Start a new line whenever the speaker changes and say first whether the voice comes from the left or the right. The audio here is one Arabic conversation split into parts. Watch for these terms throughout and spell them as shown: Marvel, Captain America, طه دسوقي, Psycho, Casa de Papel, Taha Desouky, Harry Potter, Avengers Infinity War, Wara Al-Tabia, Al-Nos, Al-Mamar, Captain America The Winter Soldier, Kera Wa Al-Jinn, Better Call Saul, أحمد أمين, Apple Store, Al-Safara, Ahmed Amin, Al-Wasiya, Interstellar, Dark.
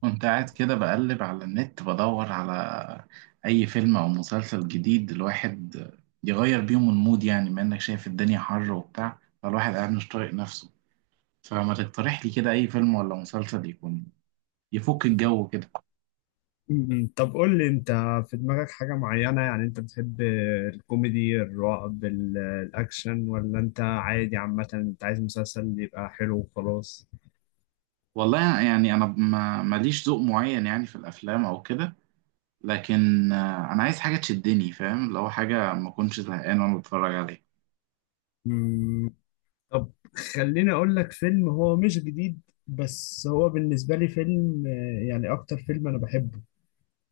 right: كنت قاعد كده بقلب على النت بدور على أي فيلم أو مسلسل جديد. الواحد يغير بيهم المود، يعني بما إنك شايف الدنيا حر وبتاع، فالواحد قاعد مش طايق نفسه. فما تقترح لي كده أي فيلم ولا مسلسل يكون يفك الجو كده؟
left: م- م. طب، قول لي انت، في دماغك حاجة معينة؟ يعني انت بتحب الكوميدي، الرعب، الاكشن، ولا انت عادي؟ عامة انت عايز مسلسل يبقى حلو وخلاص.
right: والله يعني أنا ما ماليش ذوق معين يعني في الأفلام أو كده، لكن أنا عايز حاجة تشدني، فاهم؟ لو حاجة ما أكونش زهقان وأنا بتفرج عليها.
left: م، طب، خليني اقول لك فيلم هو مش جديد، بس هو بالنسبة لي فيلم، يعني اكتر فيلم انا بحبه،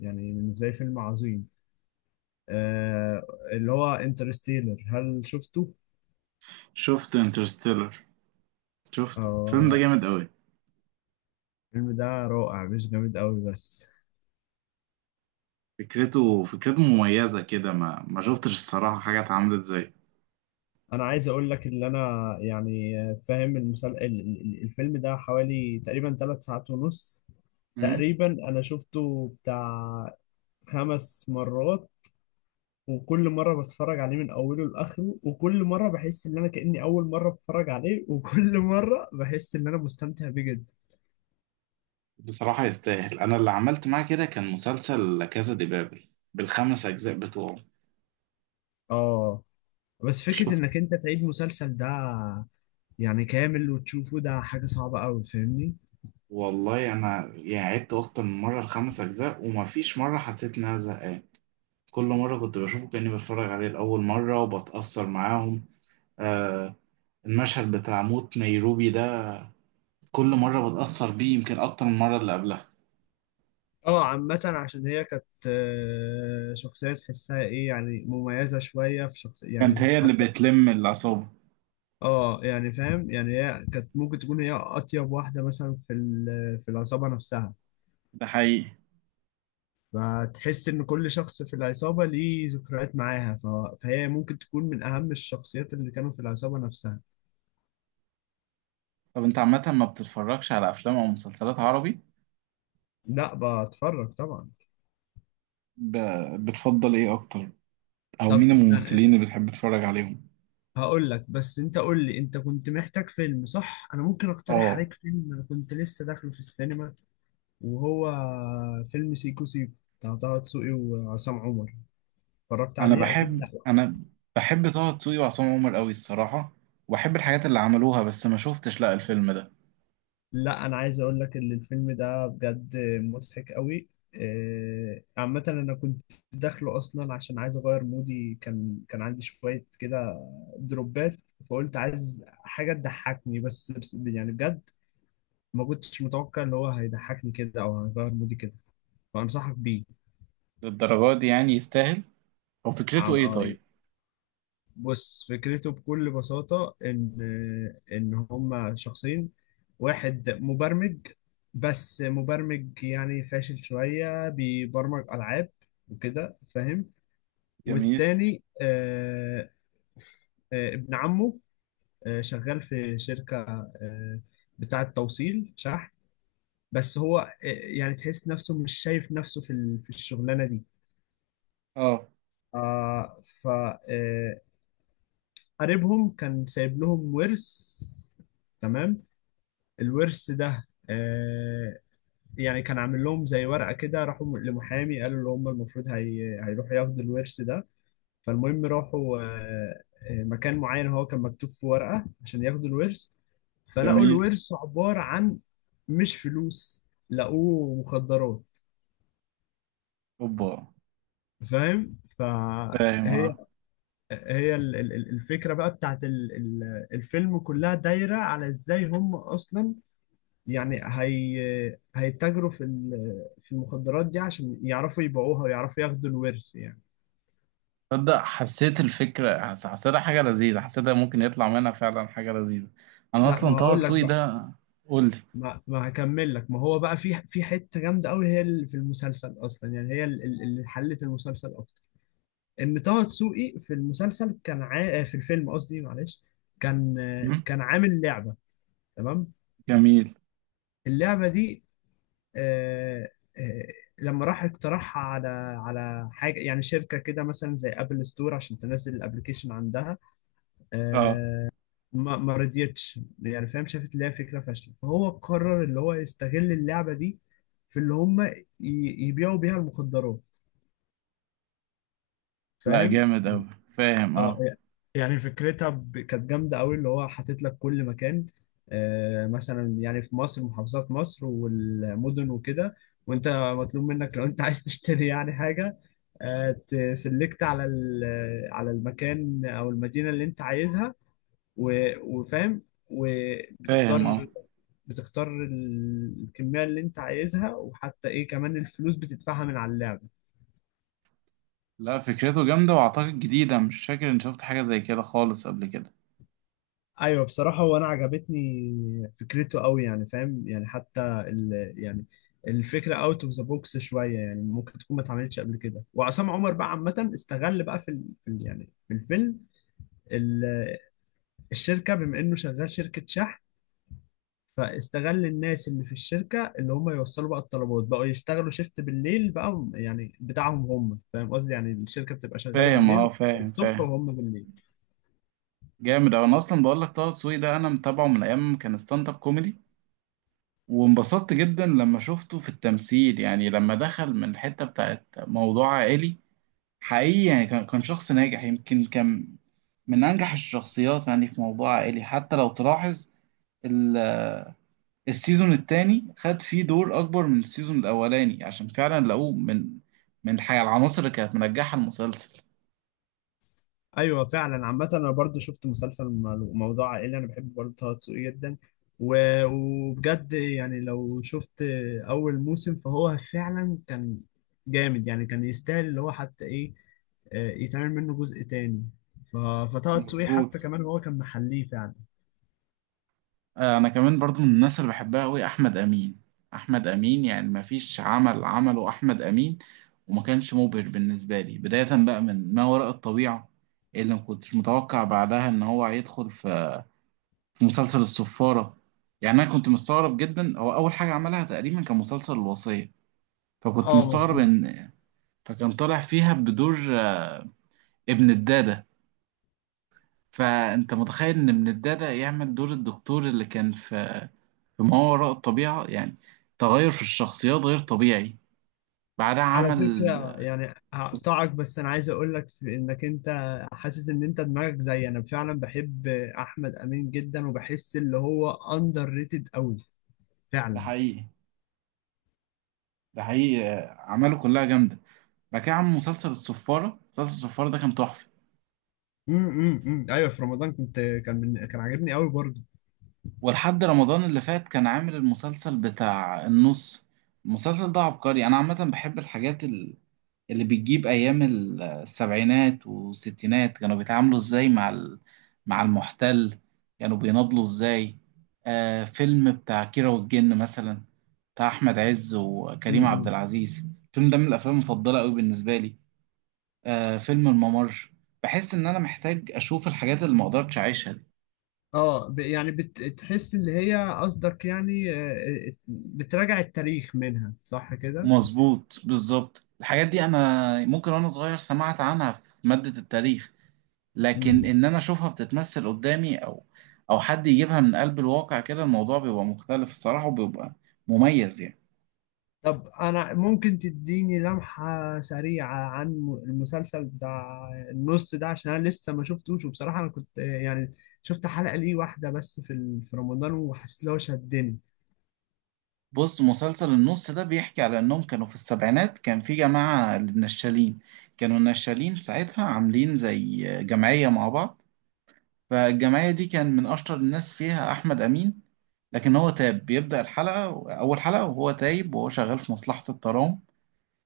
left: يعني بالنسبة لي فيلم عظيم. آه اللي هو انترستيلر، هل شفته؟
right: شفت انترستيلر، شفته. الفيلم ده
left: آه،
right: جامد أوي.
left: الفيلم ده رائع، مش جامد قوي بس.
right: فكرته مميزة كده، ما شفتش الصراحة حاجة اتعملت زيه.
left: انا عايز اقول لك ان انا، يعني، فاهم المسل... ال- ال- ال- الفيلم ده حوالي تقريبا 3 ساعات ونص.
right: مم.
left: تقريبا انا شفته بتاع خمس مرات، وكل مرة بتفرج عليه من اوله لاخره، وكل مرة بحس ان انا كأني اول مرة بتفرج عليه، وكل مرة بحس ان انا مستمتع بيه جدا.
right: بصراحة يستاهل. أنا اللي عملت معاه كده كان مسلسل كازا دي بابل بالخمس أجزاء بتوعه.
left: اه، بس فكرة
right: شفت.
left: انك انت تعيد مسلسل ده يعني كامل وتشوفه، ده حاجة صعبة قوي، فاهمني؟
right: والله أنا يعني عدت أكتر من مرة الخمس أجزاء وما فيش مرة حسيت إن أنا زهقان. كل مرة كنت بشوفه كأني بتفرج عليه لأول مرة وبتأثر معاهم. آه، المشهد بتاع موت نيروبي ده كل مرة بتأثر بيه يمكن أكتر من المرة اللي قبلها.
left: اه، عامة عشان هي كانت، شخصية تحسها ايه، يعني مميزة شوية في شخصية
right: كانت
left: يعني،
right: هي اللي
left: حتى.
right: بتلم العصابة.
left: اه، يعني فاهم، يعني هي كانت ممكن تكون هي أطيب واحدة مثلا في العصابة نفسها،
right: ده حقيقي.
left: فتحس إن كل شخص في العصابة ليه ذكريات معاها. فهي ممكن تكون من أهم الشخصيات اللي كانوا في العصابة نفسها.
right: طب انت عامة ما بتتفرجش على افلام او مسلسلات عربي؟
left: لا، بتفرج طبعا.
right: ب... بتفضل ايه اكتر؟ او
left: طب
right: مين
left: استنى،
right: الممثلين اللي بتحب تتفرج عليهم؟
left: هقول لك، بس انت قول لي، انت كنت محتاج فيلم، صح؟ انا ممكن اقترح
right: اه.
left: عليك فيلم، انا كنت لسه داخله في السينما، وهو فيلم سيكو سيكو، بتاع طه دسوقي وعصام عمر. اتفرجت
right: انا
left: عليه؟ اكيد
right: بحب
left: لا.
right: انا بحب طه دسوقي وعصام عمر قوي الصراحة، واحب الحاجات اللي عملوها، بس ما شفتش لا الفيلم ده.
left: لا، انا عايز اقول لك ان الفيلم ده بجد مضحك قوي. عامة أنا كنت داخله أصلا عشان عايز أغير مودي، كان عندي شوية كده دروبات. فقلت عايز حاجة تضحكني، يعني بجد ما كنتش متوقع إن هو هيضحكني كده أو هيغير مودي كده، فأنصحك
right: للدرجة دي يعني؟ يستاهل؟ او فكرته ايه
left: بيه.
right: طيب؟
left: بص، فكرته بكل بساطة إن هما شخصين. واحد مبرمج، بس مبرمج يعني فاشل شوية، بيبرمج ألعاب وكده، فاهم؟
right: جميل.
left: والتاني، ابن عمه، شغال في شركة آه، بتاعة توصيل شحن. بس هو، يعني تحس نفسه مش شايف نفسه في الشغلانة دي.
right: اه.
left: آه، ف آه، قريبهم كان سايب لهم ورث، تمام. الورث ده يعني كان عامل لهم زي ورقة كده. راحوا لمحامي، قالوا اللي هم المفروض هيروحوا ياخدوا الورث ده. فالمهم راحوا مكان معين هو كان مكتوب في ورقة عشان ياخدوا الورث. فلقوا
right: جميل.
left: الورث عبارة عن، مش فلوس، لقوه مخدرات،
right: اوبا.
left: فاهم؟
right: فاهم
left: فهي
right: اه.
left: هي ال- ال- الفكرة بقى بتاعت الفيلم كلها دايرة على ازاي هم اصلا، يعني، هيتاجروا في المخدرات دي عشان يعرفوا يبيعوها ويعرفوا ياخدوا الورث يعني.
right: تصدق حسيت الفكرة حسيتها حاجة لذيذة، حسيتها ممكن يطلع منها فعلا حاجة لذيذة. انا
left: لا،
right: اصلا
left: ما
right: طه
left: هقول لك
right: دسوقي
left: بقى،
right: ده. قول
left: ما هكمل لك. ما هو بقى في حته جامده قوي هي اللي في المسلسل اصلا، يعني هي اللي حلت المسلسل اكتر. ان طه دسوقي في المسلسل كان عا... آه، في الفيلم قصدي، معلش. كان
right: لي.
left: آه، كان عامل لعبه، تمام.
right: جميل.
left: اللعبه دي، آه، آه، لما راح اقترحها على حاجه يعني شركه كده مثلا زي ابل ستور عشان تنزل الابلكيشن عندها،
right: اه.
left: آه، ما رضيتش، يعني فاهم، شافت اللي هي فكره فاشله، فهو قرر اللي هو يستغل اللعبه دي في اللي هم يبيعوا بيها المخدرات،
right: لا
left: فاهم.
right: جامد أوي. فاهم
left: اه،
right: اه.
left: يعني فكرتها كانت جامده قوي، اللي هو حاطط لك كل مكان، مثلا يعني في مصر، محافظات مصر والمدن وكده، وانت مطلوب منك لو انت عايز تشتري يعني حاجه، آه تسلكت على المكان او المدينه اللي انت عايزها، وفاهم،
right: فاهم
left: وبتختار
right: اه.
left: بتختار الكمية اللي انت عايزها، وحتى ايه كمان، الفلوس بتدفعها من على اللعب.
right: لا فكرته جامدة وأعتقد جديدة، مش فاكر إني شفت حاجة زي كده خالص قبل كده.
left: ايوه بصراحة، وانا عجبتني فكرته قوي، يعني فاهم، يعني حتى، ال يعني الفكرة اوت اوف ذا بوكس شوية، يعني ممكن تكون ما اتعملتش قبل كده. وعصام عمر بقى عامة استغل بقى في الفيلم، ال- الشركة، بما انه شغال شركة شحن، فاستغل الناس اللي في الشركة اللي هم يوصلوا بقى الطلبات، بقوا يشتغلوا شيفت بالليل بقى، يعني بتاعهم هم، فاهم قصدي؟ يعني الشركة بتبقى شغالة
right: فاهم اه.
left: بالليل
right: فاهم
left: الصبح،
right: فاهم.
left: وهم بالليل.
right: جامد أوي. أنا أصلا بقول لك طه دسوقي ده أنا متابعه من أيام ما كان ستاند أب كوميدي، وانبسطت جدا لما شفته في التمثيل، يعني لما دخل من الحتة بتاعت موضوع عائلي. حقيقي يعني كان شخص ناجح، يمكن كان من أنجح الشخصيات يعني في موضوع عائلي. حتى لو تلاحظ السيزون التاني خد فيه دور اكبر من السيزون الاولاني عشان فعلا لقوه من الحاجه العناصر اللي كانت منجحه المسلسل.
left: ايوه فعلا. عامة انا برضو شفت مسلسل موضوع عائلي، انا بحب برضو طه دسوقي جدا. وبجد، يعني لو شفت اول موسم فهو فعلا كان جامد، يعني كان يستاهل اللي هو حتى ايه، يتعمل منه جزء تاني. ف- فطه دسوقي حتى
right: مظبوط.
left: كمان هو كان محليه فعلا.
right: انا كمان برضو من الناس اللي بحبها قوي احمد امين. احمد امين يعني ما فيش عمل عمله احمد امين وما كانش مبهر بالنسبه لي. بدايه بقى من ما وراء الطبيعه، اللي ما كنتش متوقع بعدها ان هو هيدخل في مسلسل الصفاره. يعني انا كنت مستغرب جدا. هو اول حاجه عملها تقريبا كان مسلسل الوصيه، فكنت
left: اه
right: مستغرب
left: مظبوط.
right: ان فكان طالع فيها بدور ابن الدادة. فأنت متخيل إن ابن الدادة يعمل دور الدكتور اللي كان في ما وراء الطبيعة؟ يعني تغير في الشخصيات غير طبيعي. بعدها
left: على
right: عمل.
left: فكرة، يعني هقطعك، بس أنا عايز أقول لك في إنك أنت حاسس إن أنت دماغك زي أنا. فعلا بحب أحمد أمين جدا، وبحس اللي هو أندر ريتد أوي
right: ده
left: فعلا.
right: حقيقي. ده حقيقي. أعماله كلها جامدة. بعد كده عمل مسلسل الصفارة. مسلسل الصفارة ده كان تحفة.
left: أيوه، في رمضان كان عاجبني أوي برضه.
right: ولحد رمضان اللي فات كان عامل المسلسل بتاع النص. المسلسل ده عبقري. أنا عامة بحب الحاجات اللي بتجيب أيام السبعينات والستينات، كانوا بيتعاملوا إزاي مع مع المحتل، كانوا بيناضلوا إزاي. آه، فيلم بتاع كيرة والجن مثلا بتاع أحمد عز وكريم عبد
left: امم.
right: العزيز، الفيلم ده من الأفلام المفضلة أوي بالنسبة لي. آه، فيلم الممر. بحس إن أنا محتاج أشوف الحاجات اللي مقدرتش أعيشها دي.
left: اه، يعني بتحس اللي هي قصدك، يعني بتراجع التاريخ منها، صح كده؟
right: مظبوط. بالظبط الحاجات دي أنا ممكن وأنا صغير سمعت عنها في مادة التاريخ، لكن
left: مم.
right: ان انا اشوفها بتتمثل قدامي، او حد يجيبها من قلب الواقع كده، الموضوع بيبقى مختلف الصراحة وبيبقى مميز يعني.
left: طب انا ممكن تديني لمحة سريعة عن المسلسل بتاع النص ده، عشان انا لسه ما شفتوش. وبصراحة انا كنت، يعني شفت حلقة ليه واحدة بس في رمضان، وحسيت لو شدني.
right: بص مسلسل النص ده بيحكي على انهم كانوا في السبعينات كان في جماعة للنشالين، كانوا النشالين ساعتها عاملين زي جمعية مع بعض. فالجمعية دي كان من اشطر الناس فيها احمد امين، لكن هو تاب. بيبدأ الحلقة اول حلقة وهو تايب وهو شغال في مصلحة الترام،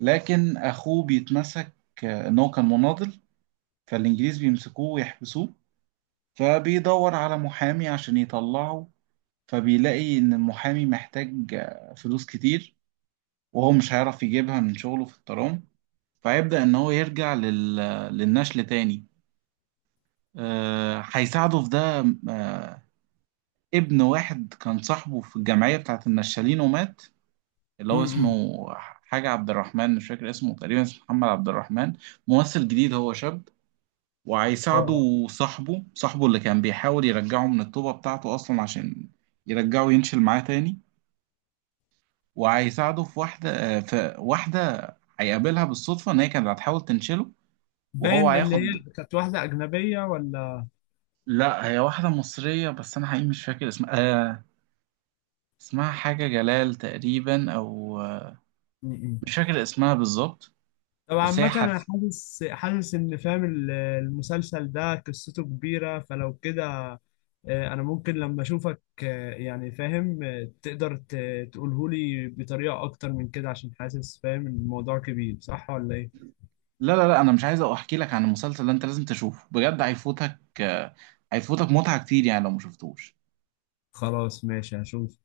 right: لكن اخوه بيتمسك ان هو كان مناضل، فالإنجليز بيمسكوه ويحبسوه. فبيدور على محامي عشان يطلعه، فبيلاقي إن المحامي محتاج فلوس كتير، وهو مش هيعرف يجيبها من شغله في الترام. فيبدأ إن هو يرجع للنشل تاني. هيساعده في ده. آه، ابن واحد كان صاحبه في الجمعية بتاعت النشالين ومات، اللي هو
left: امم.
right: اسمه حاجة عبد الرحمن، مش فاكر اسمه، تقريبا اسمه محمد عبد الرحمن. ممثل جديد، هو شاب،
left: اه، آه.
right: وهيساعده. صاحبه اللي كان بيحاول يرجعه من الطوبة بتاعته أصلا عشان يرجعه ينشل معاه تاني. وهيساعده في واحدة، في واحدة هيقابلها بالصدفة إن هي كانت هتحاول تنشله وهو
left: باين اللي هي
right: هياخد.
left: كانت واحدة أجنبية ولا؟
right: لا هي واحدة مصرية، بس أنا حقيقي مش فاكر اسمها. آه، اسمها حاجة جلال تقريبا، أو
left: امم.
right: مش فاكر اسمها بالظبط.
left: طب
right: بس هي
left: عامة، أنا
right: حس.
left: حاسس إن، فاهم، المسلسل ده قصته كبيرة، فلو كده، انا ممكن لما اشوفك، يعني فاهم، تقدر تقوله لي بطريقة اكتر من كده، عشان حاسس فاهم إن الموضوع كبير، صح ولا ايه؟
right: لا لا لا، أنا مش عايز أحكي لك عن المسلسل ده، أنت لازم تشوفه بجد. هيفوتك هيفوتك متعة كتير يعني لو مشفتوش.
left: خلاص ماشي، هشوف.